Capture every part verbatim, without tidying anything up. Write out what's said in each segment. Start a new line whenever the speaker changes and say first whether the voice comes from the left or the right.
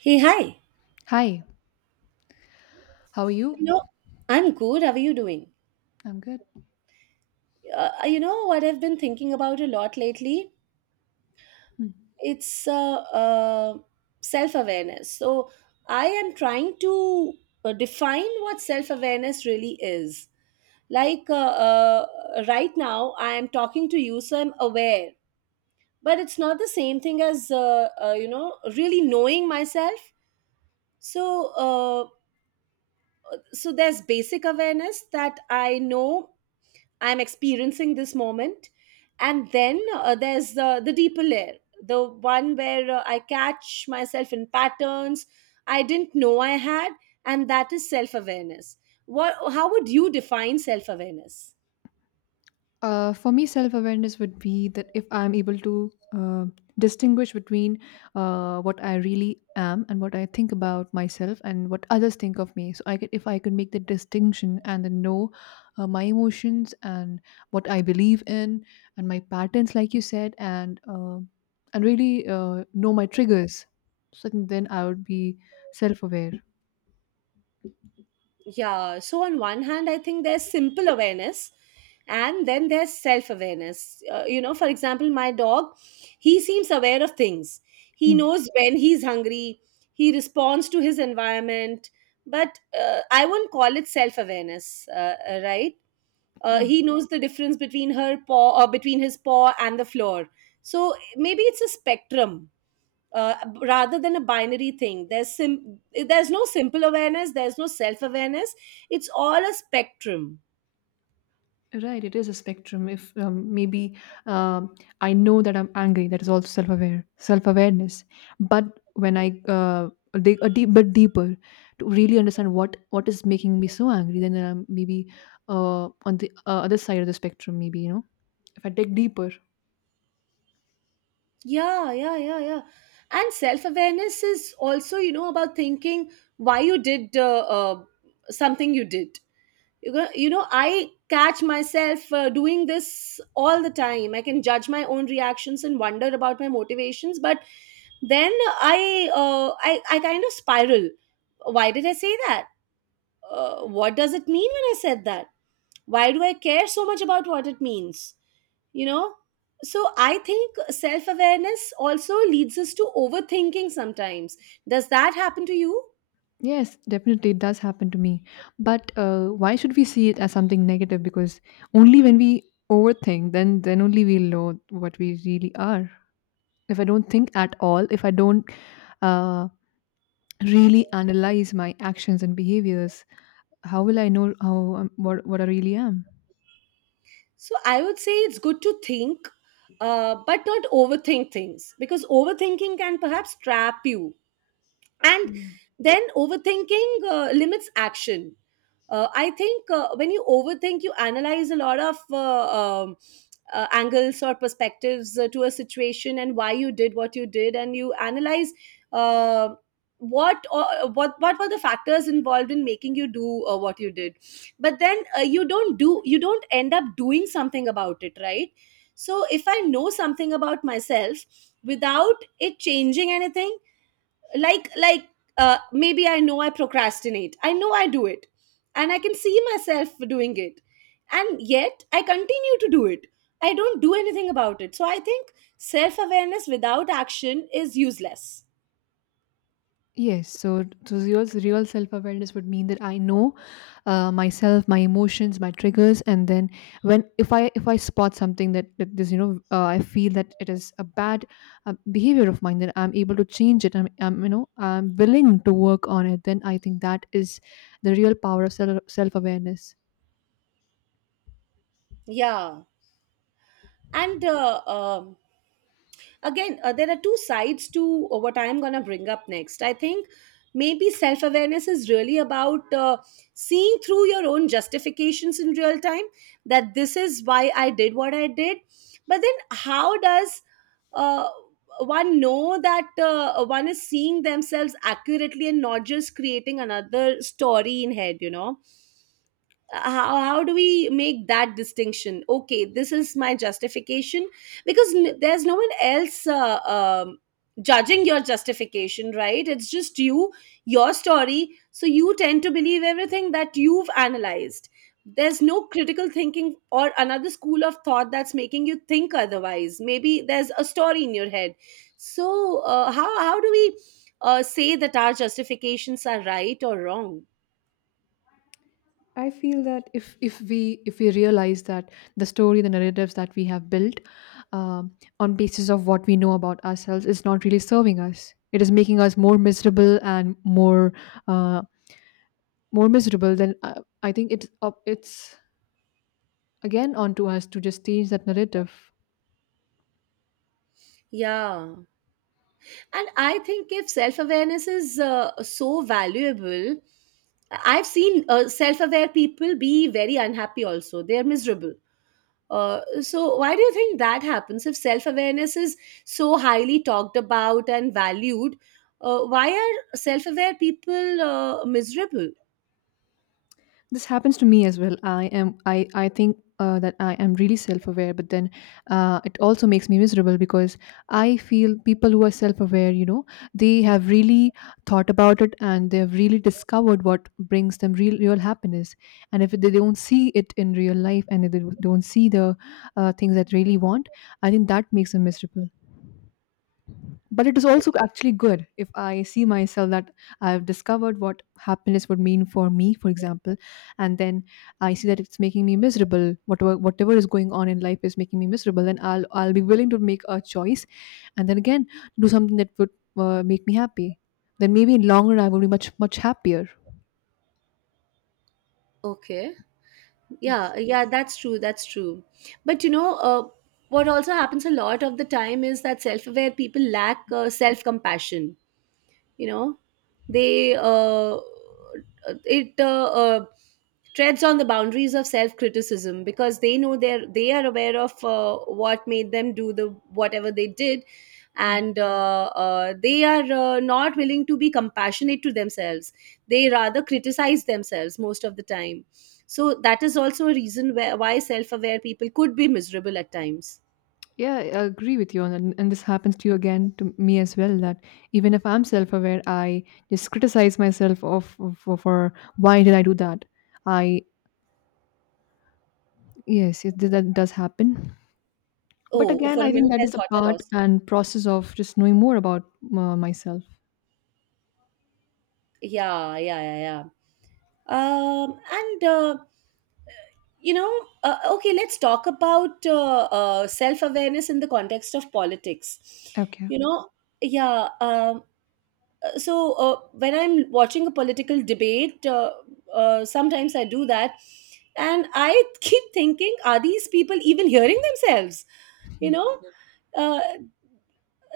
right: Hey, hi.
left: Hi, how are you?
right: You know, I'm good. How are you doing?
left: I'm good.
right: Uh, you know what I've been thinking about a lot lately?
left: Hmm.
right: It's uh, uh, self-awareness. So I am trying to uh, define what self-awareness really is. Like uh, uh, right now, I am talking to you, so I'm aware, but it's not the same thing as uh, uh, you know really knowing myself. So uh, so there's basic awareness that I know I'm experiencing this moment, and then uh, there's the the deeper layer, the one where uh, I catch myself in patterns I didn't know I had. And that is self awareness. What how would you define self awareness?
left: Uh, for me, self awareness would be that if I'm able to uh, distinguish between uh, what I really am and what I think about myself and what others think of me. So, I could, if I could make the distinction and then know uh, my emotions and what I believe in and my patterns, like you said, and uh, and really uh, know my triggers, so then I would be self aware.
right: Yeah, so on one hand I think there's simple awareness, and then there's self awareness. Uh, you know for example, my dog, he seems aware of things. He
left: Hmm.
right: knows when he's hungry, he responds to his environment. But uh, I wouldn't call it self awareness, uh, uh, right? uh,
left: Yeah.
right: he knows the difference between her paw, or between his paw and the floor. So maybe it's a spectrum, uh, rather than a binary thing. There's sim- there's no simple awareness, there's no self awareness, it's all a spectrum.
left: Right, it is a spectrum. If um, maybe um I know that I'm angry, that is also self-aware, self-awareness. But when I uh, dig a deep, but deeper to really understand what what is making me so angry, then I'm maybe uh, on the uh, other side of the spectrum. Maybe, you know, if I dig deeper,
right: Yeah, yeah, yeah, yeah, and self awareness is also, you know about thinking why you did, uh, uh, something you did. You go, you know i catch myself uh, doing this all the time. I can judge my own reactions and wonder about my motivations, but then i uh, i i kind of spiral. Why did I say that? Uh, what does it mean when I said that? Why do I care so much about what it means? You know? So I think self awareness also leads us to overthinking sometimes. Does that happen to you?
left: yes, definitely it does happen to me. But uh, why should we see it as something negative? Because only when we overthink, then then only we know what we really are. If I don't think at all, if I don't uh, really analyze my actions and behaviors, how will I know how um, what, what I really am?
right: So I would say it's good to think, uh, but not overthink things, because overthinking can perhaps trap you. And then overthinking uh, limits action. uh, i think uh, when you overthink, you analyze a lot of uh, um, uh, angles or perspectives uh, to a situation, and why you did what you did, and you analyze, uh, what, or what what were the factors involved in making you do, uh, what you did. But then uh, you don't do you don't end up doing something about it, right? So if I know something about myself without it changing anything, like like uh, maybe I know I procrastinate. I know I do it, and I can see myself doing it, and yet I continue to do it. I don't do anything about it. So I think self awareness without action is useless.
left: Yes, so so real, real self-awareness would mean that I know uh, myself, my emotions, my triggers, and then when if i if I spot something that, that this, you know uh, I feel that it is a bad uh, behavior of mine, then I'm able to change it. I'm, I'm, you know I'm willing to work on it. Then I think that is the real power of self self-awareness
right: Yeah. And uh, um again, uh, there are two sides to uh, what I am going to bring up next. I think maybe self awareness is really about, uh, seeing through your own justifications in real time, that this is why I did what I did. But then how does uh, one know that uh, one is seeing themselves accurately and not just creating another story in head? You know how, how do we make that distinction? Okay, this is my justification, because n- there's no one else uh, um, judging your justification, right? It's just you, your story, so you tend to believe everything that you've analyzed. There's no critical thinking or another school of thought that's making you think otherwise. Maybe there's a story in your head. So uh, how how do we, uh, say that our justifications are right or wrong?
left: I feel that if if we if we realize that the story, the narratives that we have built um, on basis of what we know about ourselves is not really serving us, it is making us more miserable and more uh, more miserable. Then uh, I think it's up, it's again onto us to just change that narrative.
right: Yeah. And I think if self awareness is uh, so valuable, I've seen uh, self aware people be very unhappy also. They're miserable. Uh, so, why do you think that happens? If self awareness is so highly talked about and valued, uh, why are self aware people uh, miserable?
left: This happens to me as well. I am i i think uh, that I am really self-aware, but then uh, it also makes me miserable because I feel people who are self-aware, you know they have really thought about it, and they have really discovered what brings them real real happiness. And if they don't see it in real life, and if they don't see the uh, things that really want, I think that makes them miserable. But it is also actually good if I see myself that I've discovered what happiness would mean for me, for example, and then I see that it's making me miserable, whatever whatever is going on in life is making me miserable, then i'll i'll be willing to make a choice and then again do something that would uh, make me happy. Then maybe in long run I will be much much happier.
right: Okay.
left: Yes.
right: Yeah, yeah, that's true. That's true. But you know, uh, what also happens a lot of the time is that self aware people lack uh, self compassion. You know they uh, it uh, uh, treads on the boundaries of self criticism, because they know they're they are aware of uh, what made them do, the whatever they did. And uh, uh, they are uh, not willing to be compassionate to themselves. They rather criticize themselves most of the time. So that is also a reason where, why self aware people could be miserable at times.
left: Yeah, I agree with you on that. And this happens to you, again, to me as well, that even if I'm self aware, I just criticize myself of, of for, for why did I do that? I, yes, it, that does happen. But
right: Oh,
left: again,
right: for a
left: I think
right: minute
left: that
right: I
left: is a
right: thought I
left: part
right: lost.
left: and process of just knowing more about uh, myself.
right: Yeah, yeah, yeah, yeah. Um, and uh, you know, uh, okay, let's talk about uh, uh, self-awareness in the context of politics.
left: Okay.
right: You know, yeah. Um, uh, so uh, when I'm watching a political debate, uh, uh, sometimes I do that, and I keep thinking, are these people even hearing themselves? You know, uh,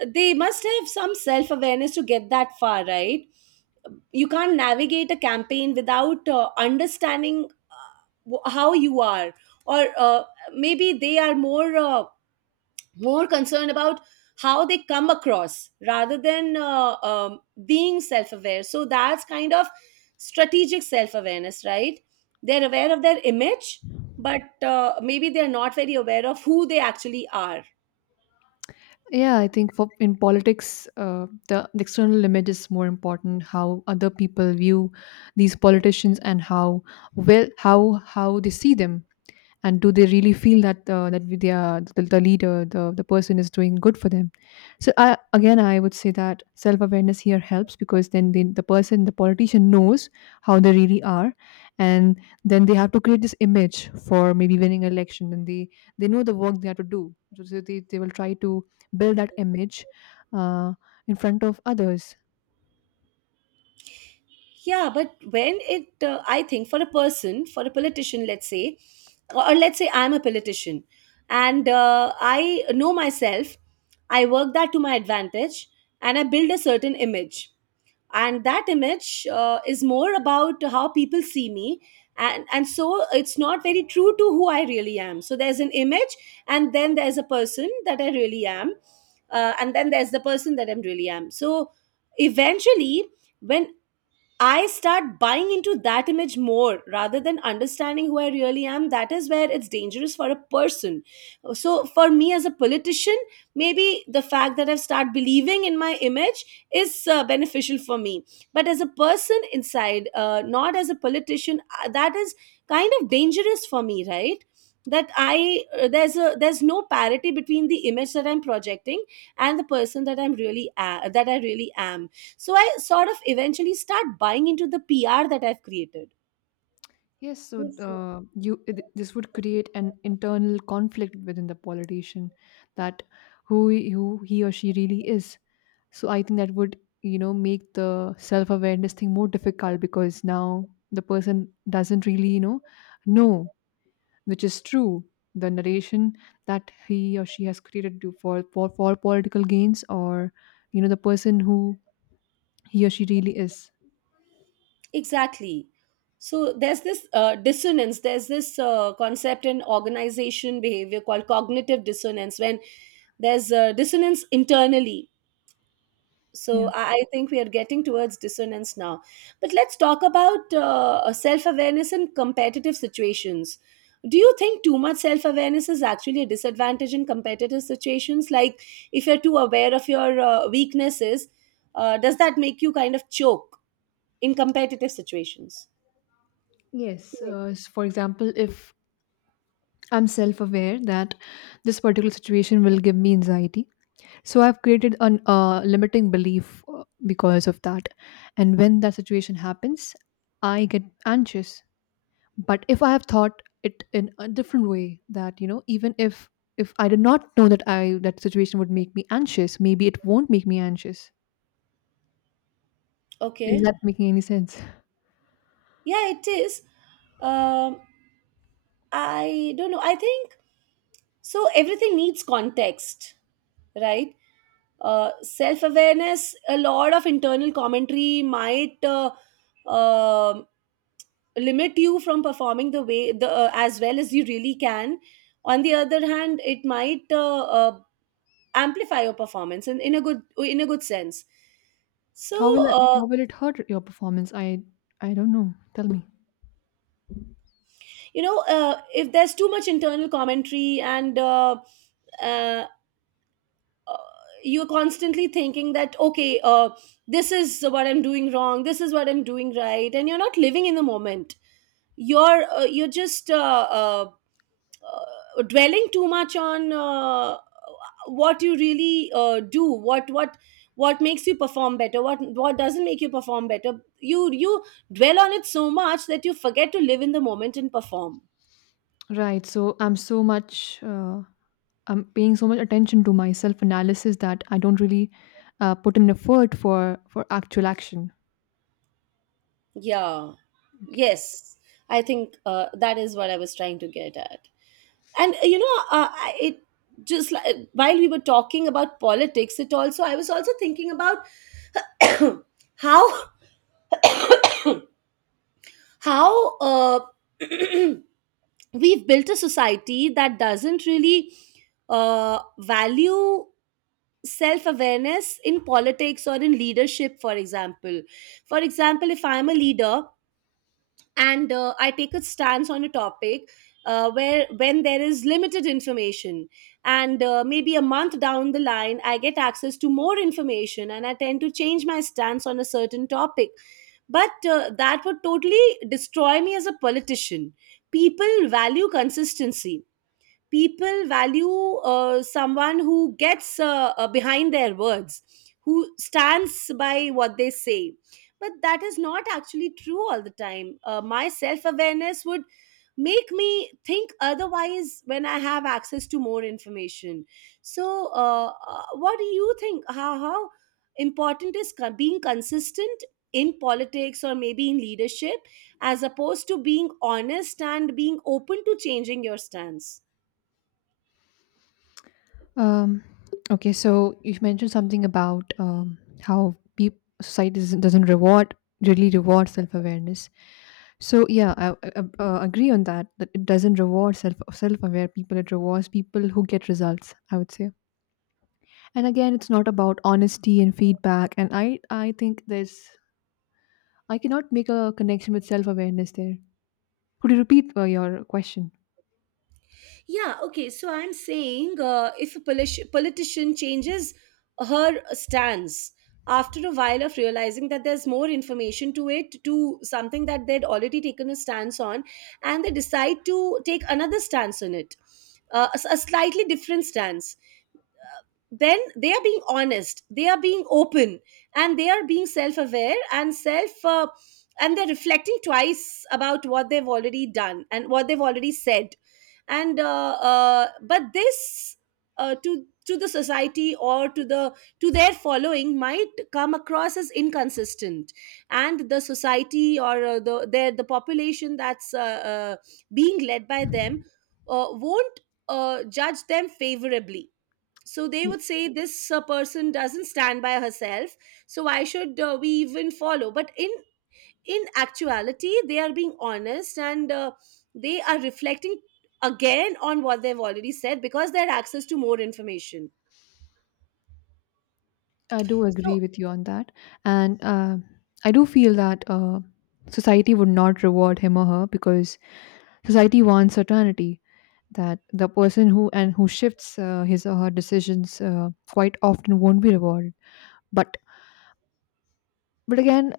right: they must have some self-awareness to get that far, right? You can't navigate a campaign without uh, understanding, uh, wh- how you are, or uh, maybe they are more uh, more concerned about how they come across rather than, uh, um, being self-aware. So that's kind of strategic self-awareness, right? They're aware of their image, but uh, maybe they're not very aware of who they actually are.
left: Yeah, I think for in politics, uh, the, the external image is more important. How other people view these politicians and how, well, how how they see them, and do they really feel that uh, that we- they are, the, the leader, the the person is doing good for them? So I, again, I would say that self awareness here helps because then the, the person, the politician knows how they really are, and then they have to create this image for maybe winning election, and they they know the work they have to do. So they, they will try to build that image uh, in front of others.
right: Yeah, but when it, uh, I think for a person, for a politician, let's say, or, or let's say I'm a politician, and uh, I know myself. I work that to my advantage and I build a certain image. And that image uh, is more about how people see me. And, and so it's not very true to who I really am. So there's an image, and then there's a person that I really am. Uh, and then there's the person that I am really am. So eventually, when I start buying into that image more rather than understanding who I really am. That is where it's dangerous for a person. So, for me as a politician, maybe the fact that I've started believing in my image is uh, beneficial for me. But as a person inside, uh, not as a politician, uh, that is kind of dangerous for me, right? That I uh, there's a there's no parity between the image that I'm projecting and the person that I'm really a- that I really am. So I sort of eventually start buying into the P R that I've created.
left: Yes, so
right: Yes.
left: uh, you it- this would create an internal conflict within the politician that who he- who he or she really is. So I think that would you know make the self awareness thing more difficult because now the person doesn't really you know know which is true, the narration that he or she has created to for for for political gains, or you know the person who he or she really is.
right: Exactly. So there's this, uh, dissonance. There's this uh, concept in organization behavior called cognitive dissonance, when there's a dissonance internally. So
left: Yeah.
right: I I think we are getting towards dissonance now. But let's talk about uh, self awareness in competitive situations. Do you think too much self awareness is actually a disadvantage in competitive situations? Like, if you're too aware of your uh, weaknesses, uh, does that make you kind of choke in competitive situations?
left: Yes. Uh, s- for example, if I'm self aware that this particular situation will give me anxiety, so I've created a uh, limiting belief uh, because of that. And when that situation happens, I get anxious. But if I have thought it in a different way, that, you know, even if if I did not know that I that situation would make me anxious, maybe it won't make me anxious. Is
right: Okay.
left: that making any sense?
right: Yeah, it is. Um, I don't know. I think. So everything needs context, right? Uh, Self awareness, a lot of internal commentary might uh, um limit you from performing, the way the uh, as well as you really can. On the other hand, it might uh, uh, amplify your performance in, in a good in a good sense. So,
left: How will I,
right: uh,
left: how will it hurt your performance? I I don't know. Tell me.
right: you know, uh, if there's too much internal commentary, and uh, uh, you're constantly thinking that, okay, uh, this is what I'm doing wrong, this is what I'm doing right, and you're not living in the moment. You're uh, you're just uh, uh, uh, dwelling too much on uh, what you really uh, do, what what what makes you perform better, what what doesn't make you perform better. You you dwell on it so much that you forget to live in the moment and perform.
left: Right. So I'm so much uh, I'm paying so much attention to my self analysis that I don't really uh, put in effort for for actual action.
right: Yeah,
left: Okay.
right: yes, I think uh, that is what I was trying to get at. And uh, you know uh, I- it, just like while we were talking about politics, it also, I was also thinking about how how uh, we've built a society that doesn't really uh, value self awareness in politics or in leadership, for example. For example, if I'm a leader, and uh, I take a stance on a topic, uh, where when there is limited information, and uh, maybe a month down the line I get access to more information, and I tend to change my stance on a certain topic. But uh, that would totally destroy me as a politician. People value consistency, people value uh, someone who gets uh, uh, behind their words, who stands by what they say. But that is not actually true all the time. Uh, my self awareness would make me think otherwise when I have access to more information. So, uh, uh, what do you think? How, how important is con- being consistent in politics or maybe in leadership, as opposed to being honest and being open to changing your stance?
left: Um. Okay. So you mentioned something about um, how peop society doesn't doesn't reward really reward self awareness. So yeah, I, I, I uh, agree on that. That it doesn't reward self self aware people. It rewards people who get results, I would say. And again, it's not about honesty and feedback, and i i think there's, I cannot make a connection with self-awareness there. Could you repeat uh, your question?
right: Yeah, okay. So I'm saying uh, if a politi- politician changes her stance after a while of realizing that there's more information to it, to something that they'd already taken a stance on, and they decide to take another stance on it, uh, a s- a slightly different stance, then they are being honest, they are being open, and they are being self aware and self. Uh, and they're reflecting twice about what they've already done and what they've already said and uh, uh, but this uh, to to the society, or to the to their following, might come across as inconsistent, and the society, or uh, the their the population that's uh, uh, being led by them uh, won't uh, judge them favorably. So they would say this uh, person doesn't stand by herself, so why should uh, we even follow? But in in actuality, they are being honest, and uh, they are reflecting again on what they've already said, because they had access to more information.
left: Y- I do
right: So
left: agree with you on that, and uh, I do feel that uh, society would not reward him or her because society wants certainty, that the person who and who shifts uh, his or her decisions uh, quite often won't be rewarded. But but again,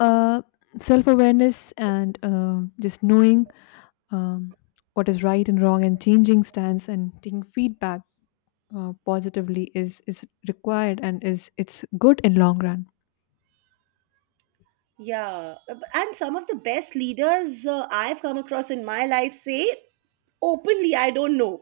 left: uh, self-awareness and uh, just knowing um, what is right and wrong and changing stance and taking feedback uh, positively is is required, and is it's good in long run.
right: yeah, ab- and some of the best leaders uh, I've come across in my life say openly, I don't know,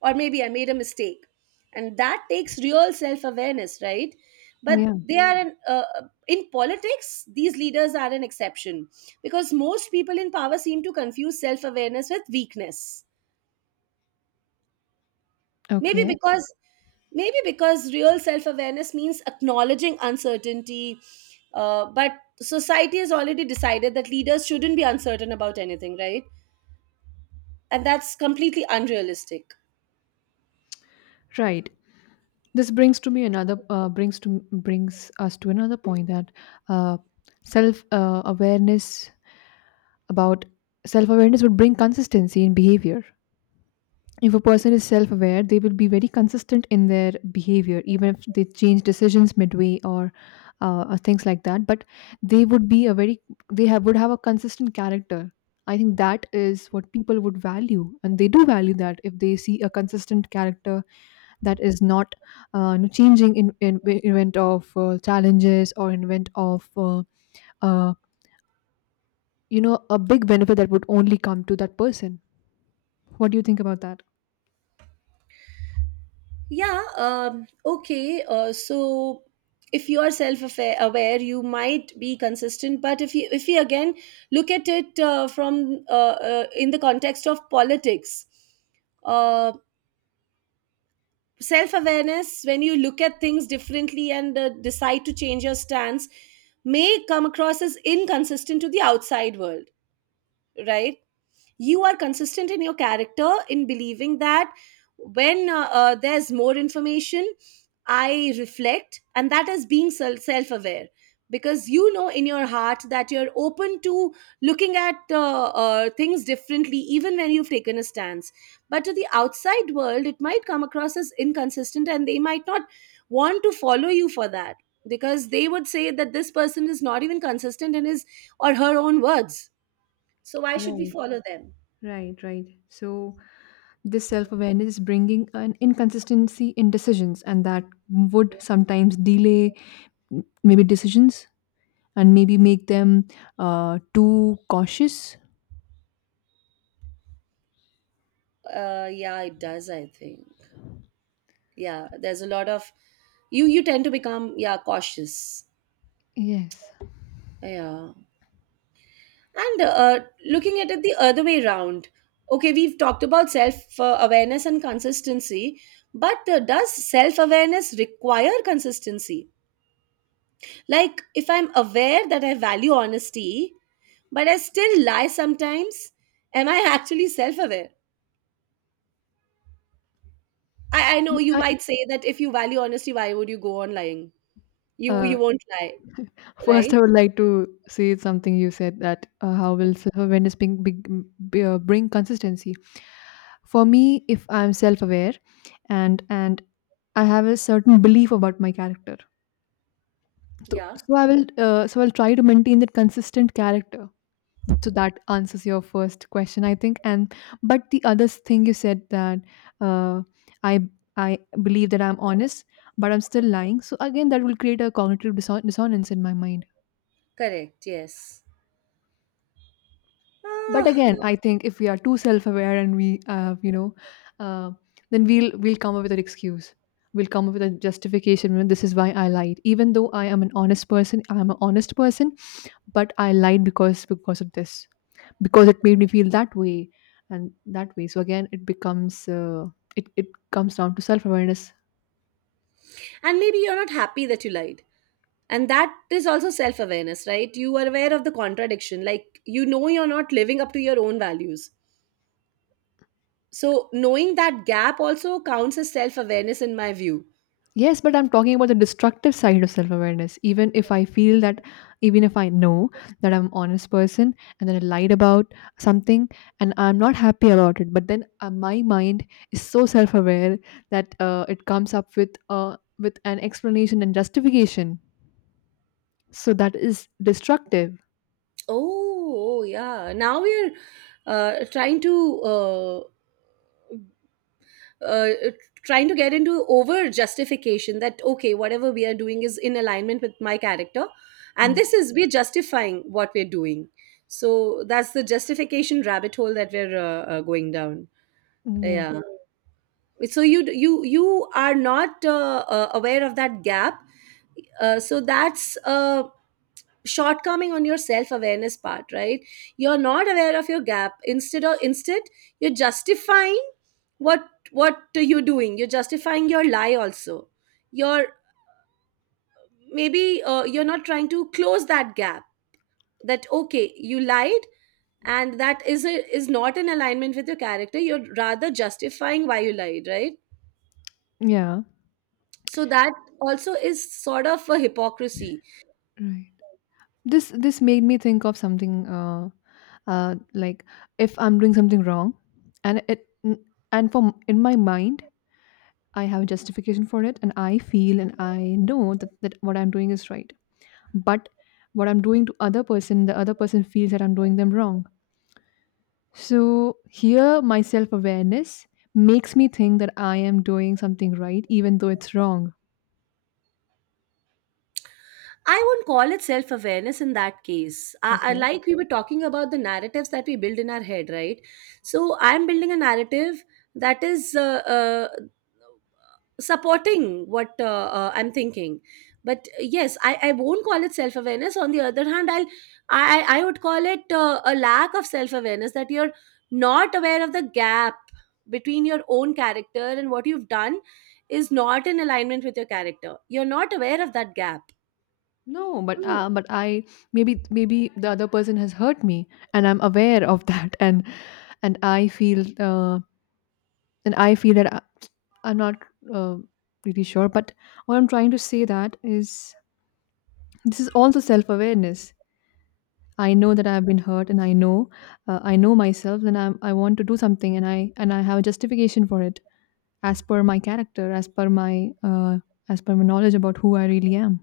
right: or maybe I made a mistake, and that takes real self awareness, right? But
left: Yeah.
right: they are an, uh, uh, in politics, these leaders are an exception, because most people in power seem to confuse self awareness with weakness. Maybe
left: Okay.
right: because, maybe because real self-awareness means acknowledging uncertainty, uh, but society has already decided that leaders shouldn't be uncertain about anything, right? And that's completely unrealistic.
left: Right. This brings to me another, uh, brings to brings us to another point, that uh, self uh, awareness about self awareness would bring consistency in behavior. If a person is self aware, they will be very consistent in their behavior, even if they change decisions midway, or uh, or things like that. But they would be a very, they have would have a consistent character. I think that is what people would value, and they do value that if they see a consistent character that is not uh, you know, changing in, in in event of uh, challenges, or in event of uh, uh, you know a big benefit that would only come to that person. What do you think about that?
right: Yeah. Um, okay. Uh, so if you are self-aware aware, you might be consistent, but if you, if you again, look at it uh, from uh, uh, in the context of politics, uh, self awareness, when you look at things differently and uh, decide to change your stance, may come across as inconsistent to the outside world, right? You are consistent in your character in believing that when uh, uh, there's more information, I reflect, and that is being sel- self-aware, because you know in your heart that you're open to looking at uh, uh, things differently even when you've taken a stance. But to the outside world it might come across as inconsistent, and they might not want to follow you for that, because they would say that this person is not even consistent in his or her own words, so why should we
left: Right,
right: follow them?
left: right, right. So this self awareness is bringing an inconsistency in decisions, and that would sometimes delay m- maybe decisions, and maybe make them uh, too cautious.
right: Uh, yeah, it does, I think. Yeah, there's a lot of, you you tend to become, yeah, cautious.
left: Yes.
right: Yeah. And uh, looking at it the other way around, okay, we've talked about self uh, awareness and consistency, but uh, does self awareness require consistency? Like if I'm aware that I value honesty, but I still lie sometimes, am I actually self aware? I, I know you
left: I,
right: might say that if you value honesty, why would you go on lying? You
left: uh,
right: you won't lie,
left: first,
right: right?
left: I would like to say something you said, that uh, how will self awareness bring, bring, b- uh, bring consistency? For me, if I'm self aware, and and I have a certain belief about my character, so,
right: Yeah.
left: so I will uh, so I'll try to maintain that consistent character. So that answers your first question, I think. And but the other thing you said, that uh, i i believe that I'm honest, but I'm still lying, so again that will create a cognitive disson- dissonance in my mind.
right: Correct, yes.
left: But
right: Ah,
left: again, I think if we are too self-aware, and we uh, you know uh, then we'll we'll come up with an excuse, we'll come up with a justification: "Well, this is why I lied, even though I am an honest person. I'm an honest person but I lied because because of this, because it made me feel that way, and that way, so again it becomes uh, it, it comes down to self-awareness."
right: and maybe you're not happy that you lied. And that is also self awareness, right? You are aware of the contradiction. Like, you know, you're not living up to your own values. So knowing that gap also counts as self awareness, in my view.
left: Yes, but I'm talking about the destructive side of self-awareness. Even if i feel that even if I know that I'm an honest person, and then I lied about something, and I'm not happy about it, but then uh, my mind is so self-aware that uh, it comes up with uh, with an explanation and justification, so that is destructive.
right: Oh, oh, yeah. Now we're uh, trying to uh, uh, trying to get into over justification, that okay, whatever we are doing is in alignment with my character, and
left: Mm.
right: this is, we're justifying what we're doing. So that's the justification rabbit hole that we're uh, uh, going down.
left: Mm, yeah.
right: Yeah. So you you you are not uh, uh, aware of that gap. Uh, so that's uh, shortcoming on your self-awareness part, right? You're not aware of your gap. Instead of instead you're justifying what what you're doing. You're justifying your lie also. you're maybe uh, you're not trying to close that gap, that okay, you lied, and that is a, is not in alignment with your character. You're rather justifying why you lied, right?
left: Yeah.
right: So that also is sort of a hypocrisy.
left: Right. This this made me think of something, uh uh like, if I'm doing something wrong, and, it n- and from in my mind, I have a justification for it, and I feel and I know that, that what I'm doing is right. But what I'm doing to other person, the other person feels that I'm doing them wrong. So, here my self awareness makes me think that I am doing something right, even though it's wrong.
right: I won't call it self awareness in that case. I, I
left: Okay.
right: like we were talking about the narratives that we build in our head, right? So I'm building a narrative that is uh, uh, supporting what uh, uh, I'm thinking. But uh, yes, I, I won't call it self awareness. On the other hand, I'll I I I would call it uh, a lack of self awareness that you're not aware of the gap between your own character and what you've done is not in alignment with your character. You're not aware of that gap.
left: No, but
right: Mm.
left: uh, but I, maybe maybe the other person has hurt me, and I'm aware of that, and and I feel, uh, and I feel that I, I'm not uh, really sure. But what I'm trying to say that is, this is also self awareness. I know that I've been hurt, and I know uh, I know myself, and I'm, I want to do something, and I and I have a justification for it. As per my character, as per my uh, as per my knowledge about who I really am.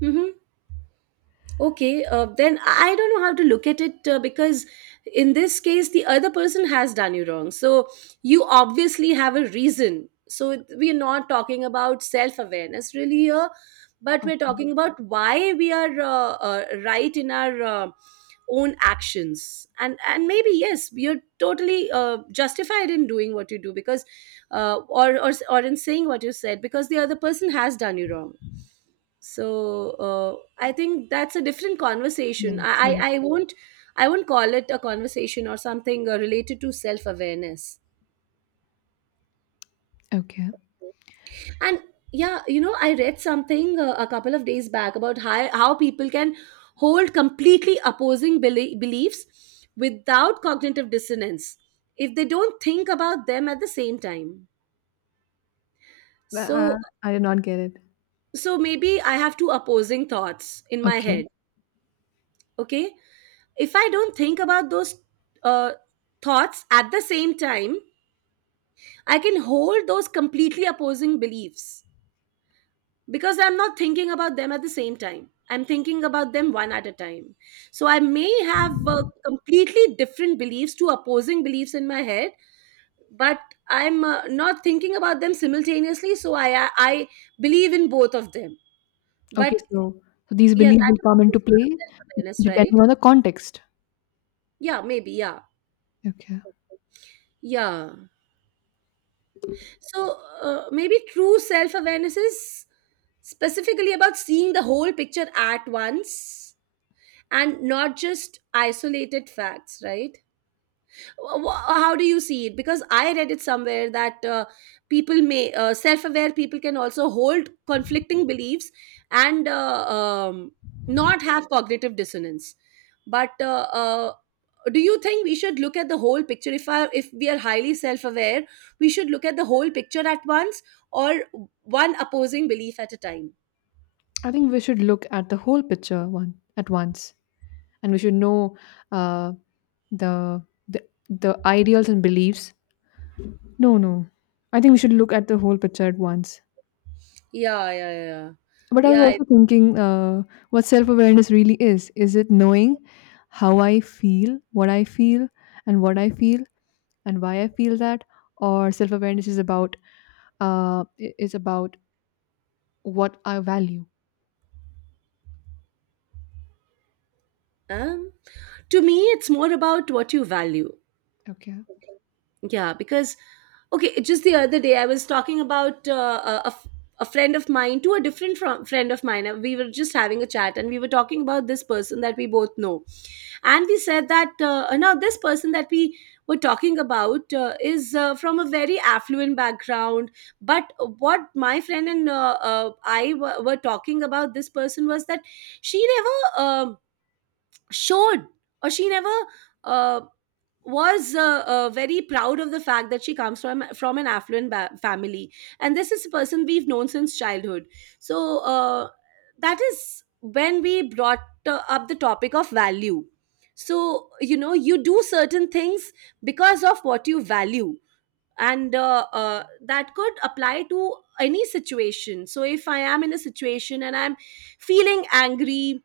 right: hmm Okay. Uh, then I don't know how to look at it, uh, because in this case, the other person has done you wrong. So you obviously have a reason. So, it- we're not talking about self awareness really here, but we're
left: Okay.
right: talking about why we are uh, uh, right in our uh, own actions. And, and maybe, yes, you're totally uh, justified in doing what you do, because, uh, or, or, or in saying what you said, because the other person has done you wrong. So uh, I think that's a different
left: Yes.
right: conversation. I,
left: Yes.
right: I i won't i won't call it a conversation or something uh, related to self awareness.
left: Okay.
right: And yeah, you know I read something uh, a couple of days back about how, how people can hold completely opposing beli- beliefs without cognitive dissonance if they don't think about them at the same time.
left: Uh, uh,
right: so
left: I did not get it.
right: so maybe I have two opposing thoughts in my
left: Okay.
right: head. Okay, if I don't think about those uh, thoughts at the same time, I can hold those completely opposing beliefs, because I'm not thinking about them at the same time. I'm thinking about them one at a time. So I may have uh, completely different beliefs, two opposing beliefs in my head, but I'm uh, not thinking about them simultaneously. So, I, I I believe in both of them.
left: Okay.
right: But
left: So, so these
right: yeah,
left: beliefs
right: that
left: will
right: is
left: come
right: also
left: into
right: sort of
left: play
right: self awareness, right?
left: depending on the context.
right: Yeah, maybe. Yeah.
left: Okay.
right: Yeah. So, uh, maybe true self awareness is specifically about seeing the whole picture at once and not just isolated facts, right? Wh- wh- how do you see it? Because I read it somewhere that uh, people may uh, self-aware people can also hold conflicting beliefs and uh, um, not have cognitive dissonance, but uh, uh, do you think we should look at the whole picture? If I, if we are highly self-aware, we should look at the whole picture at once, or one opposing belief at a time?
left: I think we should look at the whole picture one at once, and we should know uh, the the the ideals and beliefs. No, no. I think we should look at the whole picture at once.
right: Yeah, yeah, yeah.
left: But I was
right: Yeah, it-
left: also thinking uh, what self awareness really is. Is it knowing how I feel, what I feel, and what I feel, and why I feel that? Or self awareness is about, uh, i- is about what I value.
right: um, to me, it's more about what you value.
left: Okay.
right: Yeah, because okay, just the other day I was talking about uh, a, a f- a friend of mine to a different fr- friend of mine. Uh, We were just having a chat, and we were talking about this person that we both know, and we said that uh, now, this person that we were talking about, uh, is uh, from a very affluent background. But what my friend and uh, uh, I were were talking about this person was that she never. Um showed, or she never uh, was uh, uh, very proud of the fact that she comes from from an affluent ba- family. And this is a person we've known since childhood. So uh, that is when we brought uh, up the topic of value. So, you know, you do certain things because of what you value. And uh, uh, that could apply to any situation. So if I am in a situation and I'm feeling angry,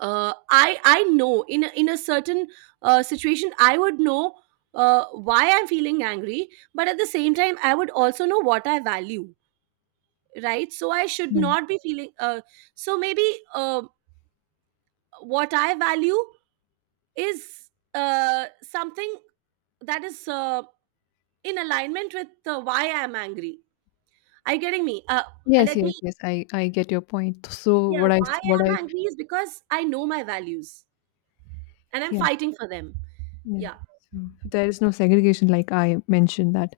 right: uh, I, I know, in a, in a certain uh, situation, I would know uh, why I'm feeling angry, but at the same time I would also know what I value, right? So I should
left: Right.
right: not be feeling. Uh, so maybe uh, what I value is uh, something that is uh, in alignment with uh, why I'm angry. Are you getting me? Uh,
left: Yes,
right: let me.
left: yes, yes. I, I get your point. So
right: Yeah,
left: what I
right: why
left: s- what
right: I'm
left: I
right: angry is because I know my values, and I'm
left: Yeah,
right: fighting for them.
left: yeah.
right: Yeah,
left: So there is no segregation, like I mentioned, that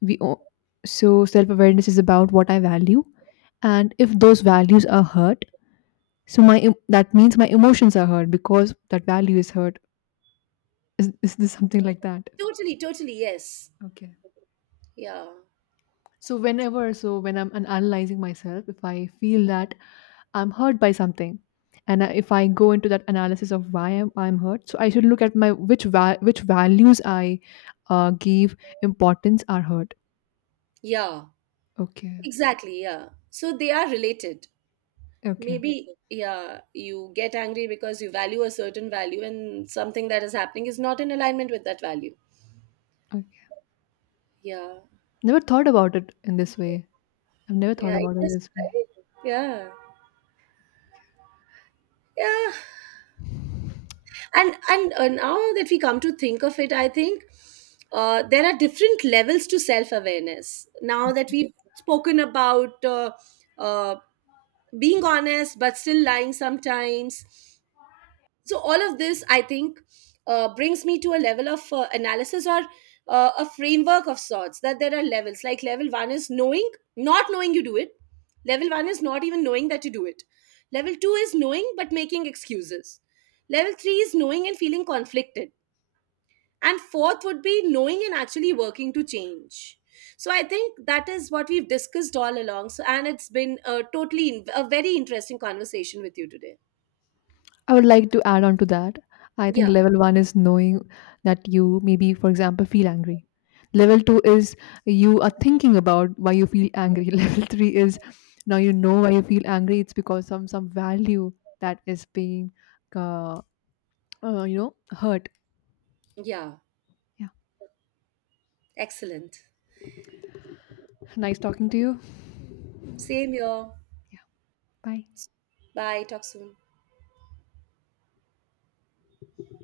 left: we o- so self awareness is about what I value, and if those values are hurt, so my em- that means my emotions are hurt because that value is hurt. Is is this something like that?
right: totally, totally. Yes.
left: Okay.
right: Yeah,
left: So whenever, so when I'm an- analyzing myself, if I feel that I'm hurt by something, and I- if I go into that analysis of why I'm, I'm hurt, so I should look at my which va- which values I uh, gave importance are hurt.
right: yeah,
left: Okay.
right: exactly. Yeah. So they are related.
left: Okay.
right: Maybe. Mhm. Yeah, you get angry because you value a certain value, and something that is happening is not in alignment with that value.
left: Okay.
right: Yeah,
left: Never thought about it in this way. I've never thought
right: yeah,
left: about it
right: interesting,
left: this way.
right: right? Yeah, yeah. And, and uh, Now that we come to think of it, I think uh, there are different levels to self awareness. Now that we've spoken about uh, uh, being honest but still lying sometimes, so all of this, I think, uh, brings me to a level of uh, analysis, or uh, a framework of sorts, that there are levels. Like, level one is knowing not knowing you do it level one is not even knowing that you do it. Level two is knowing but making excuses. Level three is knowing and feeling conflicted. And fourth would be knowing and actually working to change. So I think that is what we've discussed all along. So, and it's been a totally a very interesting conversation with you today.
left: I would like to add on to that. I think
right: Yeah.
left: level one is knowing that you maybe, for example, feel angry. Level two is you are thinking about why you feel angry. Level three is, now you know why you feel angry. It's because some some value that is being, uh, uh, you know, hurt.
right: Yeah,
left: Yeah.
right: excellent.
left: Nice talking to you.
right: Same here.
left: Yeah. Bye.
right: Bye. Talk soon.